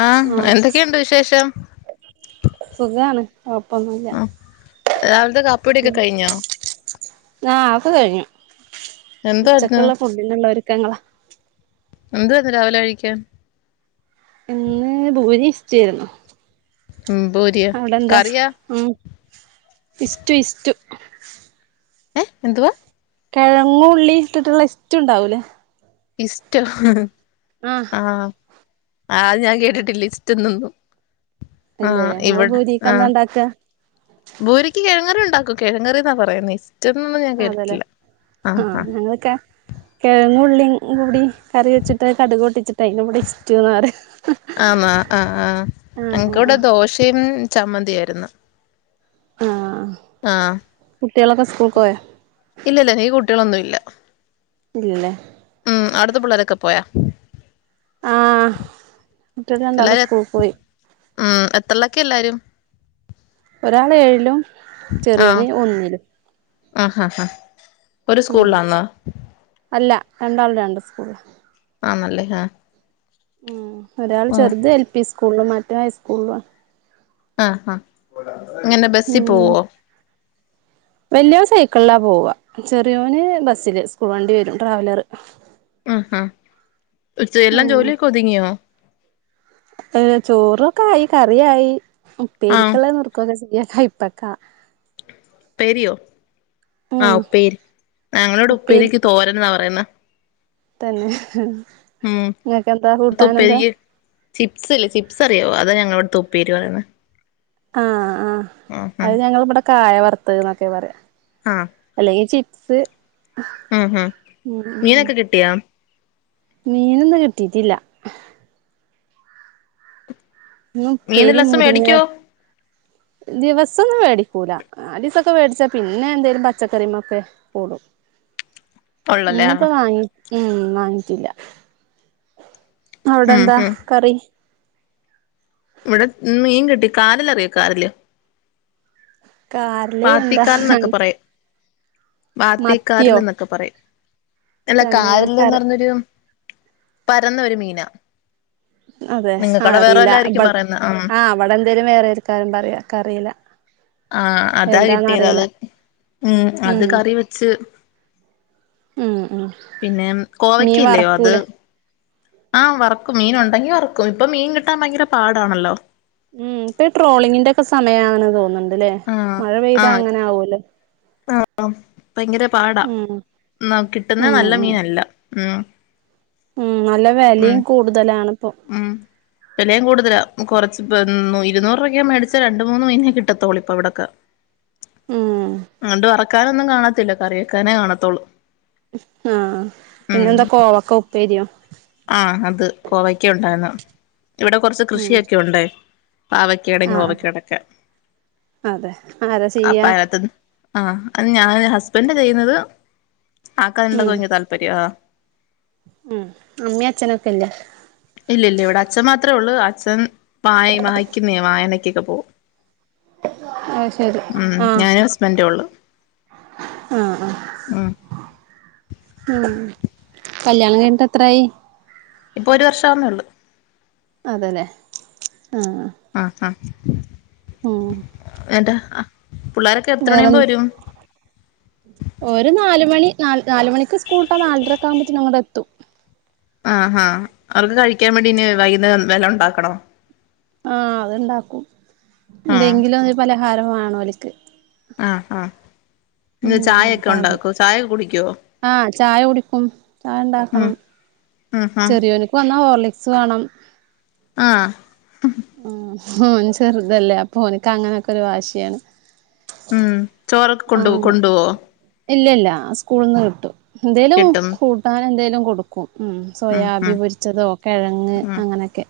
ആഹ് എന്തൊക്കെയുണ്ട് വിശേഷം സുഖാണ് കൊഴപ്പമൊന്നുമില്ല [unintelligible] എന്ത കാപ്പികുടിയൊക്കെ കഴിഞ്ഞോ? അത് കഴിഞ്ഞു. എന്തായിരുന്നു ഉച്ചക്കുള്ള ഫുഡിനുള്ള ഒരുക്കങ്ങളാ എന്തുവാ ഇന്ന് രാവിലെ കഴിക്കാൻ ഇന്ന് ബൂരി ഇഷ്ട്ടുവാരുന്നു ഉ ബൂരിയാ കറിയാ ഇഷ്ടു ഇഷ്ടു ഏ എന്തുവാ കിഴങ്ങുള്ളി ഇട്ടിട്ടുള്ള ഇഷ്ട്ടു എണ്ടാവൂല്ലേ ഇഷ്ട്ടു ആ ആഹ് അത് ഞാൻ കേട്ടിട്ടില്ല ഇഷ്റ്റുന്നൊന്നും ആ ഇല്ലല്ലേ നിങ്ങള് ഇവിടെ ഭൂരിക്ക് ആ എന്താ ഉണ്ടാക്കുക ബൂരിക്ക് കിഴങ്ങുകറി ഒ [unintelligible] കിഴങ്ങ്കറിന്നാ പറയന്നെ ഇസ് മറ്റന്നൊന്നും ഞാൻ അതെല്ലേ കേട്ടിട്ടില്ല ആഹ് ആ കിഴങ്ങും ഉള്ളികൂടി കറി വെച്ചിട്ട് കടക് പൊട്ടിച്ചിട്ട് അതിന്റെ കൂടി സ്റ്റ്യൂ എന്ന് പറയും ആ ആഹ ആഹ് ആഹ് ആഹ് എനക്ക്ൂടെ ദോശയും ചമ്മന്തിയായിരുന്നു ആഹ ആഹ് കുട്ടികൾ ഒക്കെ സ്കൂൾക്ക്‌ പോയോ കുട്ടികൾ ഒന്നുമില്ല ഇല്ലേ ഉം അവുടുത്തെ പിള്ളേരെ ഒക്കെ പോയോ ആ് കുട്ടടെ രണ്ടാളും എല്ലാരും സ്കൂൾ പോയി ഉം എത്രയിലൊക്കെ എല്ലാരും ഒരാൾ ഏഴിലും ചെറിയോന് ഒന്നില് ആ ഹാ ഹാ ഒരു സ്കൂളിലാന്നാ രണ്ടാളുടെ ഉണ്ട് സ്കൂള് ആണല്ലേ ആഹ ഉം ഒരാൾ ചെറുത് എൽ പി സ്കൂളി മാറ്റ ഹൈ സ്കൂൾ ആഹ ആഹ ഇങ്ങനെ ബസിൽ പോവോ വലിയയോൻ സൈക്കിളിലാ പോവ ചെറിയോന് ബസ്സില് സ്കൂൾ വണ്ടി വരും ട്രാവലർ ആഹാ എല്ലാം ജോലിയൊക്കെ ഒതുങ്ങിയോ ഏ ചോറൊക്കെ ആയി കറിയായി ആഹ് ഉപ്പേരിക്കുള്ളത് നുറുക്കികൊണ്ടിരി ചെയ്യാ കൈപ്പക്കാ ഉപ്പേരിയോ ആഹ ഉപ്പേരി ഞങ്ങളോട് ഉപ്പേരി ഉപ്പേരിക്ക് തോരൻ എന്നാ പറയുന്ന തന്നെ ഉം നിങ്ങക്ക് എന്താ കൂട്ടാൻ എന്താ ചിപ്സ്ല്ല ചിപ്സ് അറിയമോ അതാ ഞങ്ങങ്ങള ഇവിടുതെ ഉപ്പേരി പറയുന്നത് ആഹ ആഹ് അത് ഞങ്ങ ഇവിടെ കായ വറുത്തക എന്നൊക്കെ പറയാം അല്ലങ്ക ചിപ് - സ് മ് മ് മീനൊക്കെ കിട്ടിയാ മീനിന്ന് കിട്ടീട്ടില്ല ഇന്ന് മീൻ ഉപ്പേരി എല്ലാ ദിവസവും മുരിങ്ങ മേടിക്കുവോ ദിവസ് ദിവസൊന്നും മേടിക്കുല നാലീസക്കെ മേടിച്ചാൽ പിന്നെ എന്തേലും പച്ചക്കറിമ്മേക്കെ കൂടും ഒള്ളല്ലേ ഇന്ന്പ്പ ആഹ് വാങ്ങി ഉം വാങ്ങിറ്റില്ല ഉം അവിടെന്താ ഉം കറി ഇവിടെ ഇന്ന് മീൻ കിട്ടി കാര ലറിയോ കാരൽ കാരല് എന്താ ബാത്തിക്കാരിൽ മത്തിയോ എന്നൊക്കെ പറയും അല്ല പിന്നെ കാരല്ലന്ന് കറി പറഞ്ഞൊരു പരന്നൊ ഒരു മീന അതെ ആ അറിയില്ല പറയുന്ന ഉം ആ അവിടെ എന്തേലും വേറെക്കരം പറയാ ഇക്കറീല ആഹ് അതാ കിട്ടിയത് അത് ഉം അത് കറി വെച്ച് ഉം ഉം പിന്നെ മീൻ കോവയ്ക്കില്ലയോ അത് വറക്കൂലേ ആ വറക്കും മീൻ ഉണ്ടങ്കിൽ വറക്കും ഇപ്പൊ മീൻ കിട്ടാൻ ഭയങ്കര പാടാണല്ലോ ഉം ഇപ്പൊ ട്രോളിങ്ങിന്റെ ഒക്കെ സമയെന്ന് തോന്നുന്നുണ്ട് അല്ലെ മഴ പെയ്താ അങ്ങനെ ആവേല്ലേ ആ ഭയങ്കര പാടാ ഉം യെന്ന കിട്ടുന്നത് ഉം നല്ല ഉം മീനല്ല ആ ഉം നല്ല വെലേം കൂടുതലാണ് ഉം വെലയും കൂടും [unintelligible] കൊറച്ച് ഇരുന്നൂർ രൂപക്ക് മേടിച്ച രണ്ട് മൂന്ന് മീനെ കിട്ടത്തോളൂ ഇപ്പ ഇവിടക്കെ ഉം അതോണ്ട് വറക്കാനൊന്നും കാണത്തില്ല കറി വെക്കാനേ കാണത്തോളൂ ആ പിന്നെന്താ കോവക്ക ഉ പ്പെരിയോ ആ അത് കോവക്കഉണ്ടായിരുന്നു ഇവിടെ കൊറച്ച് ഉം കൃഷിയൊക്കെ ഒണ്ടേ പാവയ്ക്കടോ കോവ ആഹ് ക്കടൊക്കെ അതെ ആരാ ആ ചെയ്യാ പഴത്ത്ന്ന് ആ അത് ഞാൻ ഹസ്ബന്റ് ചെയ്യുന്നത് ആൾക്കാണ്ടെ ഉം കുത്ത് താല്പര്യ ഉം അമ്മി അച്ഛനൊക്കെല്ല ഇല്ല ല്ല ഇവിടെ അച്ഛൻ മാത്രമേ ഉള്ളൂ അച്ഛൻ വായ വായിക്കിന്നേ വായനക്കൊക്കെ പോവും അത് ശരി ഉം ആഹ് ഞാനും ഹസ്ബൻ്റൊള്ളു ആഹ് ആഹ് ഉം ഉം കല്യാണം കഴിഞ്ഞിട്ടെത്രായി ഇപ്പൊ ഒരു വർഷം ആ വുന്നൊള്ളൂ അതല്ലെ ആ ആ ആ ഉം അതാ ആ വേറെ ൻ ഓര് നാല് മണി ന നാലുമണിക്ക് സ്കൂൾട്ടാനാലരക്ക കുമ്പോത്തിന്ങ്ങടെ ത്തും ആ ആ അവർക്ക് കഴിക്കാൻ വേണ്ടിന് വൈകുന്നേരം വല്ലോം ണ്ടാക്കണോ ആ അത്ണ്ടാക്കും ആഹ് എന്തെങ്കിലും പലഹാരമാണോല് ക്ക് ആഹ് ആഹ് ഇന്ന് ഉം ചായൊക്കെ പർ ഉണ്ടാക്കോ ചായ കുടിക്കുവോ ആ ചായ കുടിക്കും ചായ ഉം ണ്ടാക്കണം ഉം ഉം ചെറിയോനിക്ക് വന്നാ ഓർല ക്സ് വാണം ആ ഉം ഓൻ ചെർതല്ലേ അപ്പോൻക്ക് അങ്ങനെ ക്കൊരു വാശ്യാണ് ഉം ചോറൊക്കെ കൊണ്ടൊവൊ കൊണ്ടൊ വൊ ഇല്ല ല്ല സ്കൂൾന്ന് കിട്ടും എന്തേലും കിട്ടും കൂട്ടാനെന്തേലും കൊടുക്കും ഉം ഉം സോയാബി ഉം പൊരിച്ചതോ കെഴങ്ങ് ഉം അങ്ങനെക്കെ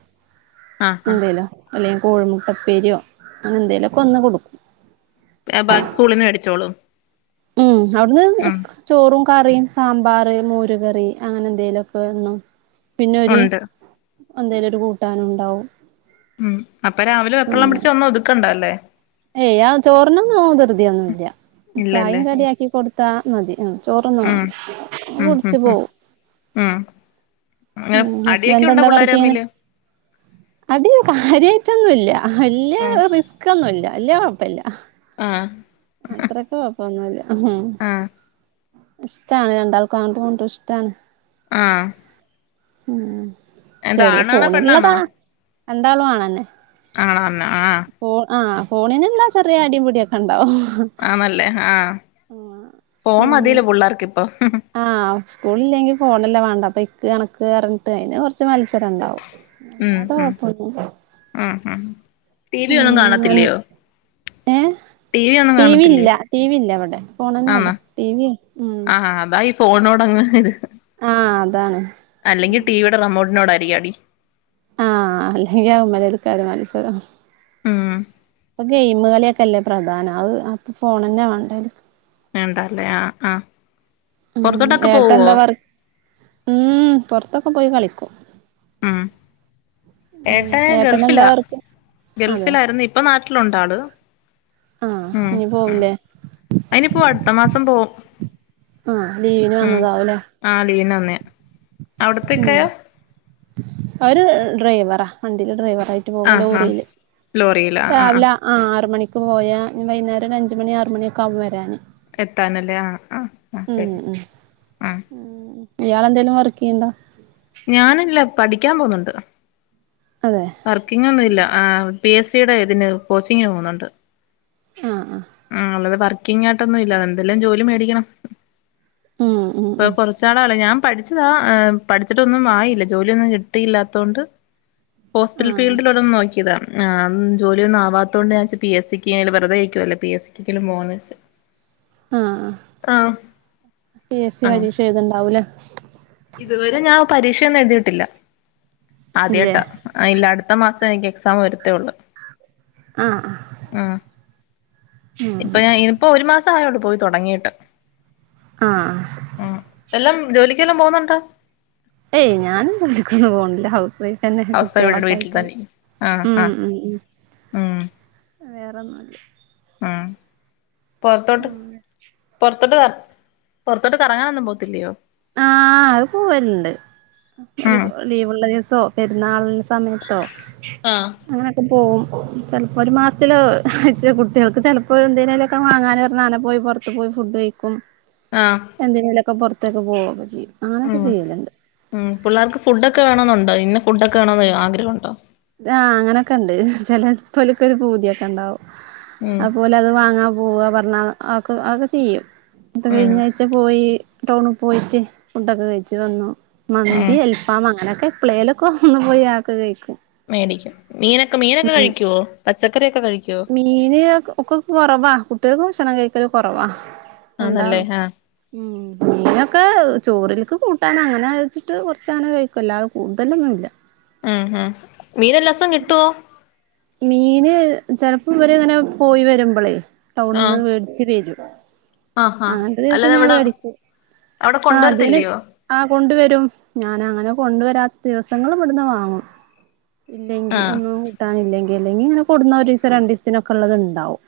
ആഹ് എന്തേലാ അല്ലെങ്കിൽ കോഴിമുട്ടപ്പേരിയോ അങ്ങനെ എന്തേലൊക്കൊന്ന് കൊട് എ ബാക്കി സ്കൂളിന്ന് മേടിച്ചോളോ ഉം അവിട്ന്ന് ചോറും കറിയും സാമ്പാർ മോരുകറി അങ്ങനെന്തെലൊക്കെന്നും പിന്നൊര് ഉണ്ട് എന്തേലൊര് കൂട്ടാനുണ്ടാവും ഉം അപ്പ രാവിലെ വെപ്രാളം പിടിച്ച് ഒന്നും ഒതുക്കണ്ട ല്ലേ ഏയ് ആ ചോറിനൊന്നും ധൃതിയൊന്നും ഇല്ല ഇല്ലല്ലേ ചായും കടിയാക്കി കൊടുത് ത മദി ആഹ് ചോറൊന്നും ഉം ഉം ഉം ടിച്ചു ഉം പോവും ഉം അങ്ങനെ ഉം അടിയൊക്കെ ഹസ്ബൻറ് ഉണ്ടോ എന്താ പിള്ളേര് വർക്ക് ചെയ്യാനെ തമ്മില് [unintelligible] കാര്യ ന്നുവില്ല വല്യ ഉം റിസ്കൊന്നുല്ല വല്യ കുഴപ്പല്ല ആഹ് അത്രക്ക കുഴപ്പമൊന്നുമില്ല ആഹ് ഇഷ്ടണ് രണ്ടാൾക്കും അങ്ങോട്ട് ഇങ്ങോട്ട് ഇഷ്ടണ് ആഹ് ഉം എന്താ ചെറിയ ആണാണോ ഫോണിള്ളതാ രണ്ടാളും ആണെന്നെ ആർഞ്ഞ ആഹ് ഫോണിനുള്ള ചെറിയ അടിയും പിടിയൊക്കെ ഇണ്ടാവും ആഹ്‌ നല്ലേ ആഹ് ഫോം അങ്ങനെ മതില്ലോ പിള്ളേർക്ക് ഇപ്പൊ ആഹ് സ്കൂളില്ലെങ്കി ഫോണല്ല വേണ്ട അപ്പ ഇക്ക് കണക്ക് റിഞ്ഞിട്ട് അതിന് കൊറച്ച് മത്സ രണ്ടാവും ഉം അല്ലാത്ത ഉം കൊഴപ്പൊന്ന്ല ഉം ഉം ടി വി ഒന്നും ഉം കാണത്തില്ലയോ ഏ ടി വി ഇല്ല ടി വി ഇല്ല ഇവിടെ ഫോണന്നെ ഒള്ളൂ ആന്നോ ടി വി വി ആഹ് ഹ ദാ ഈ ഫ് ഫോണോട് അങ്ങനെത് ആഹ് അതാണ് അല്ലെങ്കിൽ ഉം ടിവിടെ റിമോട്ടിനോടായി അടിയടി ആഹ് അല്ലെങ്കിൽ ആകുമമ്മലൽക്കറ് മത്സര ഉം ഇപ്പ ഗെയിംമ് കളി ഒ ക്കെ അല്ലെ പ്രധാനം. അയ് അപ്പ ഫോണെന്നെ വാണ്ടെ ഓൽക്ക് വേണ്ടാ ലെ ആഹ് ആഹ് ഉം പുറത്തോട്ടൊക്കെ ഏട്ട പോവോ എന്താ വർ ഉം പൊർത്തൊ ക്കെ പോയി കളിക്കും. ആ ഉം ഏട്ടെന് ഏട്ടനെന്താ ഗൾഫിലാ വർക്ക് അതെ ഗൾഫിലായിരുന്നു. ഇപ്പ നാട്ടിലുണ്ട് ആൾ ആഹ് ഉം ഇനി ഉം പോവുലേ അയ് ഇനിപ്പോവും അട്ത്ത മാസം പോവും ആ ലീവിന് ഉം വന്നതാവൂലേ അവിടത്തേക്കായാ അവര് ഡ്രൈവറാ വണ്ടിയിലെ ഡ്രൈവർ ആ ആ ലോറിയി രാവില ആ ആറ് മണിക്ക് പോയാ വൈകുന്നേരം അഞ്ച് മണി ആറ് മണി ഒക്കൊവും വരാന് എത്താനല്ലേ ആ ആഹ് ആ ഉം ശരി ഉം ആ ഉം ഇയാളെന്തേലും വർക്ക് ചെയ്ണ്ടോ ഞാനല്ല പഠിക്കാൻ പോന്നണ്ട് അതെ വർക്കിങ് ഒന്നൂല്ല ആഹ് ആ പി എസ് സിയുടെ ഇതിന് കോച്ചിങ്ന് പോന്നുണ്ട്. ആഹ് ആഹ് ആ ഉള്ളത് പർ ക്കിങ്ങാട്ടൊന്നും ഇല്ല എന്തെല്ലാം ജോലി മേടിക്കണം ഉം ഉം ഇപ്പൊ ഉം കുറച്ചാളാള ഞാം പഠിച്ചതാ പഠിച്ചിട്ടൊന്നും ആയില്ല ജോലിയൊന്നും കിട്ടിയില്ലാത്തോണ്ട് ഹോസ്പിറ്റൽ ആഹ് ഫീൽഡിൽ ഒരോന്ന് നോക്കിയതാ ആഹ് ജോലിയ ഒന്നും ആവാത്തതോണ്ട് ഞാൻച് പി എസ് സി ക്കേല് വെറുതെഇക്കുയല്ലേ പി എസ് സി ക്കെങ്കിലും പോകാന്ന് വെച്ച് ആ ആ ആ പി എസ് സി ആ പരീക്ഷ എഴതുണ്ടാവൂലേ ഇതുവരെ ഞാൻ പരീക്ഷയൊന്ന എഴുതിട്ടില്ല ഇല്ലേ ആദ്യാട്ടാ ഇല്ല അടത് അടുത്ത ത് മാസം എനിക്ക് എക്സാം വരത്തേ ഉള്ള് ആഹ് ആ ആഹ് ഉം ഇപ്പൊ ഞാ ഇനിപ്പോ ഒരു മാസ് സായോട് പോയി തുടങ്ങിട്ട് ആ ആ ല്ലം ജോലിക്കെല്ലാം പോകുന്നു ത്ത ഏയ് ഞൻ ജോലിക്കൊന്നും പോണില്ല ഹൗസ് വൈഫ് എന്ന ഹൗസ് വൈഫ് ഇവിടെ കുട്ടികളൊക്കെ വീട്ടിൽ ആയിട്ട് തന്നെ ആഹ് ഉം ആഹ് ഉം ഉം വേറൊന്നുല്ല പുറത്തോട്ട് പുർ ത്തോട്ട് പുറത്തോട്ട് കറങ്ങാനൊന്നും പോത്തില്ലയോ ആ അത് പോവലുണ്ട് ഒരു ഉം ലീവ്ള്ള ദിവസോ പെരുന്നാൾന് സമയത്തോ ആഹ് അങ്ങനൊക്കെ പോവും ചിലപ്പോ ഒരു മാസത്തില് കുട്ടികൾക്ക് ചിലപ്പോ എന്തിന്നേലുംമൊക്കെ വാങ്ങാൻ പറഞ്ഞാ അങ്ങനെ പോയി പുറത്ത് പോയി ഫുഡ് കഴിക്കും ആഹ് എന്തിന്നേലൊക്കെ പൊർ പോകുക്കോ ചെയ്യും ഉം ഉം പുള്ളാർക്ക് ഫുഡൊക്കെ വേണെന്നുണ്ടോ ഇന്നാ ഫുഡോക്കെ വണന്ന് ആഗ്രഹുണ്ടോ ആ അങ്ങനെയൊക്കെ ഉണ്ട് ചിലപ്പോലക്ക ഒരു പൂതിയൊക്കെ ഉണ്ടാവും ഉം അതുപോലെ അത് വാങ്ങാ പോവാ പറഞ്ഞാ ആക്ക ആക്കെ ചെയ്യും ന്നിട്ട് ഉം കഴിഞ്ഞായിച്ച പോയി ടൗണിൽ പോയിട്ട് ഫുഡൊക്കെ കഴിച്ച് വന്നു ഉം മന്തി അൽഫാം അങ്ങനെ എപ്പളേലൊക്കെ ഒന്ന് പോയി അതൊക്കെ കഴിക്കും മേടിക്കും മീനൊക്കെ മീനൊക്കെ ഉം കഴിക്കുവോ പച്ചക്കറിയോക്കെ കഴിക്കുവോ കുട്ടിഅക്ക് ഭക്ഷണം കഴിക്കല് കൊറവാ ആന്നല്ലേ രണ്ടാളും ആഹ് ഉം മീനൊക്കെ ചോറിലേക്ക് കൂട്ടാൻ അങ്ങനെ ഒഴിച്ചിട്ട് കുറച്ചങ്ങനെ കഴിക്കും അല്ലാതെ കൂടുതലൊന്നും ഇല്ല ആ ഹാ മീനെല്ലാസം കിട്ടോ മീന് ചെലപ്പോ ഇവരിങ്ങനെ പോയി വരുമ്പോളേ ടൗണിന് ആഹ് വേടിച്ച്തെരും ആഹ് ആഹ് അങ്ങനത്തെ ദിവസം അല്ലാതെ ഞാൻ ഇവിടെ മേടിക്കും അവിടെ ആ അതന്നെ കൊണ്ടുവരത്തില്ലയോ ആ കൊണ്ടുവരും ഞാൻ അങ്ങനെ കൊണ്ടുവരാത്ത ദിവസങ്ങളും ഇവിടുന്ന് വാങ്ങും ഇല്ലെങ്കി ആഹ് ഒന്നും കൂട്ടാനില്ലെങ്കിൽ അല്ലെങ്കി ഇങ്ങനെ കൊടുന്ന ഒരു ദിവസം രണ്ട് ദിവസത്തിന്നൊക്കെ ഉള്ളത് ഉണ്ടാവും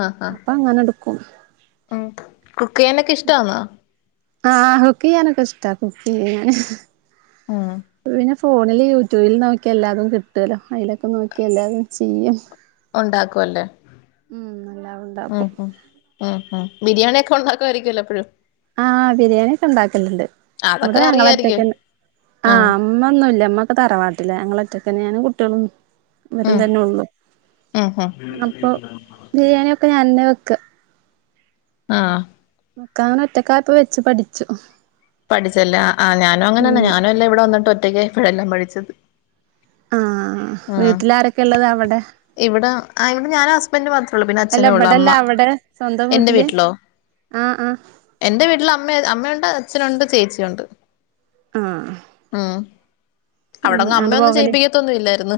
ആഹ് ആഹ് അപ്പൊ അങ്ങനെണ്ട് ഉം കുക്ക് ചെയ്യാനൊക്കെ ഇഷ്ടാന്നോ ആഹാ കുക്ക് ചെയ്യാനൊക്കെ ഇഷ്ടാ കുക്ക് ചെയ്യാൻ ഉം അപ്പൊ പിന്നെ ഫോണിൽ യൂട്യൂബിൽ നോക്കി എല്ലാതും കിട്ടുമല്ലോ അതിലൊക്കെ നോക്കി എല്ലാതും ചെയ്യും ഉണ്ടാക്കും അല്ലേ ഉം എല്ലാം ഉം ഉണ്ടാക്കും ഉം ഉം ഉം ബിരിയാണി ഒക്കെ ഉണ്ടാക്കായിരിക്കുവല്ലോ എപ്പഴും ആഹ ബിരിയാണിയൊക്കെ ഉണ്ടാക്കലുണ്ട് ഇവിടെ അതൊക്കെ അറിയായിരിക്കും ഞങ്ങളറ്റക്ക ആ ആഹ് ഉമ്മ ഒന്നുംഇല്ല ഉമ്മക്കെ തറവാട്ടിലാ ഞങ്ങള ഒറ്റക്കെന്നെയാണ് കുട്ടിയളും വരും ഉം തന്നെ ഉള്ളു ഉം ഉം അപ്പൊ ബിരിയാണിയൊ ഒകെ ഞാൻ എന്നെ വെക്ക ആഹ് ഒകെ അങ്ങനെ ഒറ്റകായപ്പൊ വെച്ചു പഠിച്ചു പഠിച്ചലാ ആ ഞാനും അങ്ങനെന്നെ ഞാനും എല്ലാം ഇവിടെ വന്നിട്ട് ഒറ്റയ്ക്ക് ഇപ്പഴെല്ലാം പഠിച്ചത് ആഹ് ആ വീട്ടിലാരൊക്കെ ഉള്ളത് അവിടെ ഇവിടെ ആ ഇവിടെ ഞാൻ ഹസ്ബൻഡ് മാത്രേ ഉള്ളൂ പിന്നെ അല്ല അച്ഛനെ ഉള്ളു അമ്മ ഇവിടെല്ല അവിടെ സ്വന്തം എന്റെ വീട്ടില് വീട്ടിലോ ആഹ് ആഹ് എന്റെ വീട്ടിൽ അമ്മ അമ്മയുണ്ട് അച്ഛനുണ്ട് ചേച്ചിയുണ്ട് ആഹ് ആഹ് അവിടന്ന് ആണ്ട് അമ്മയൊന്നും പോവല് ചെയ്യിപ്പിക്കത്തൊന്നും ഇല്ലായിരുന്നു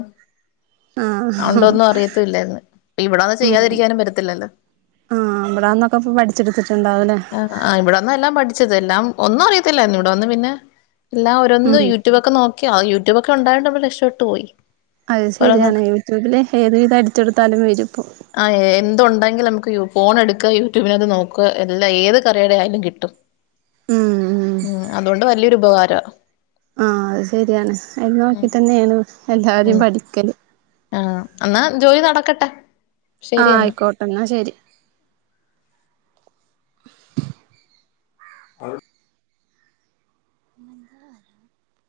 ആഹ് പണ്ടൊന്നും അറിയത്തില്ലായിരുന്നു ഇവിട വന്ന് ഉം ചെയ്യാതിരിക്കാനും പറ്റത്തില്ലല്ലോ ആഹ് ഇവിടാന്നൊക്കെ ഇപ്പ പഠിച്ചെടുത്തിട്ടുണ്ടാവുല്ലേ ആ ഇവിടെന്ന എല്ലാം പഠിച്ചത് എല്ലാം ഒന്നും അറിയത്തില്ലാരുന്നു ഇവിടെ വന്ന് പിന്നെ എല്ലാം ഓരോന്ന് ഉം യൂട്യൂബ ക്കെ നോക്കിയാ യൂട്യൂബൊ ഒക്കെ ഉണ്ടായോണ്ട് നമ്മൾ രക്ഷപ്പെട്ട് പോയി അത് ശരിയാണ് ഓരോന്നൊക്കെ യൂട്യൂബില് ഏത് വിധം അടിച്ചൊടുത്താലും വരും ഇപ്പം ആ എന്തുണ്ടെങ്കിലും നമുക്ക് യ ഫോൺ എടുക്ക യൂട്യൂബിനത് നോക്ക എല്ലാ ഏത് കറിയുടെ ആയാലും കിട്ടും ഉം അതുകൊണ്ട് വലിയൊരു ഉപകാര [unintelligible] ആഹ് അത് സരിയാണ് അത് നോക്കിട്ട് തന്നെയാണ് എല്ലാരും ഉം പഠിക്കൽ ആഹ് എന്നാ ജോലി നടക്കട്ടെ ആഹ് ആയിക്കോട്ടെ എന്നാ ശരി ആ [inaudible]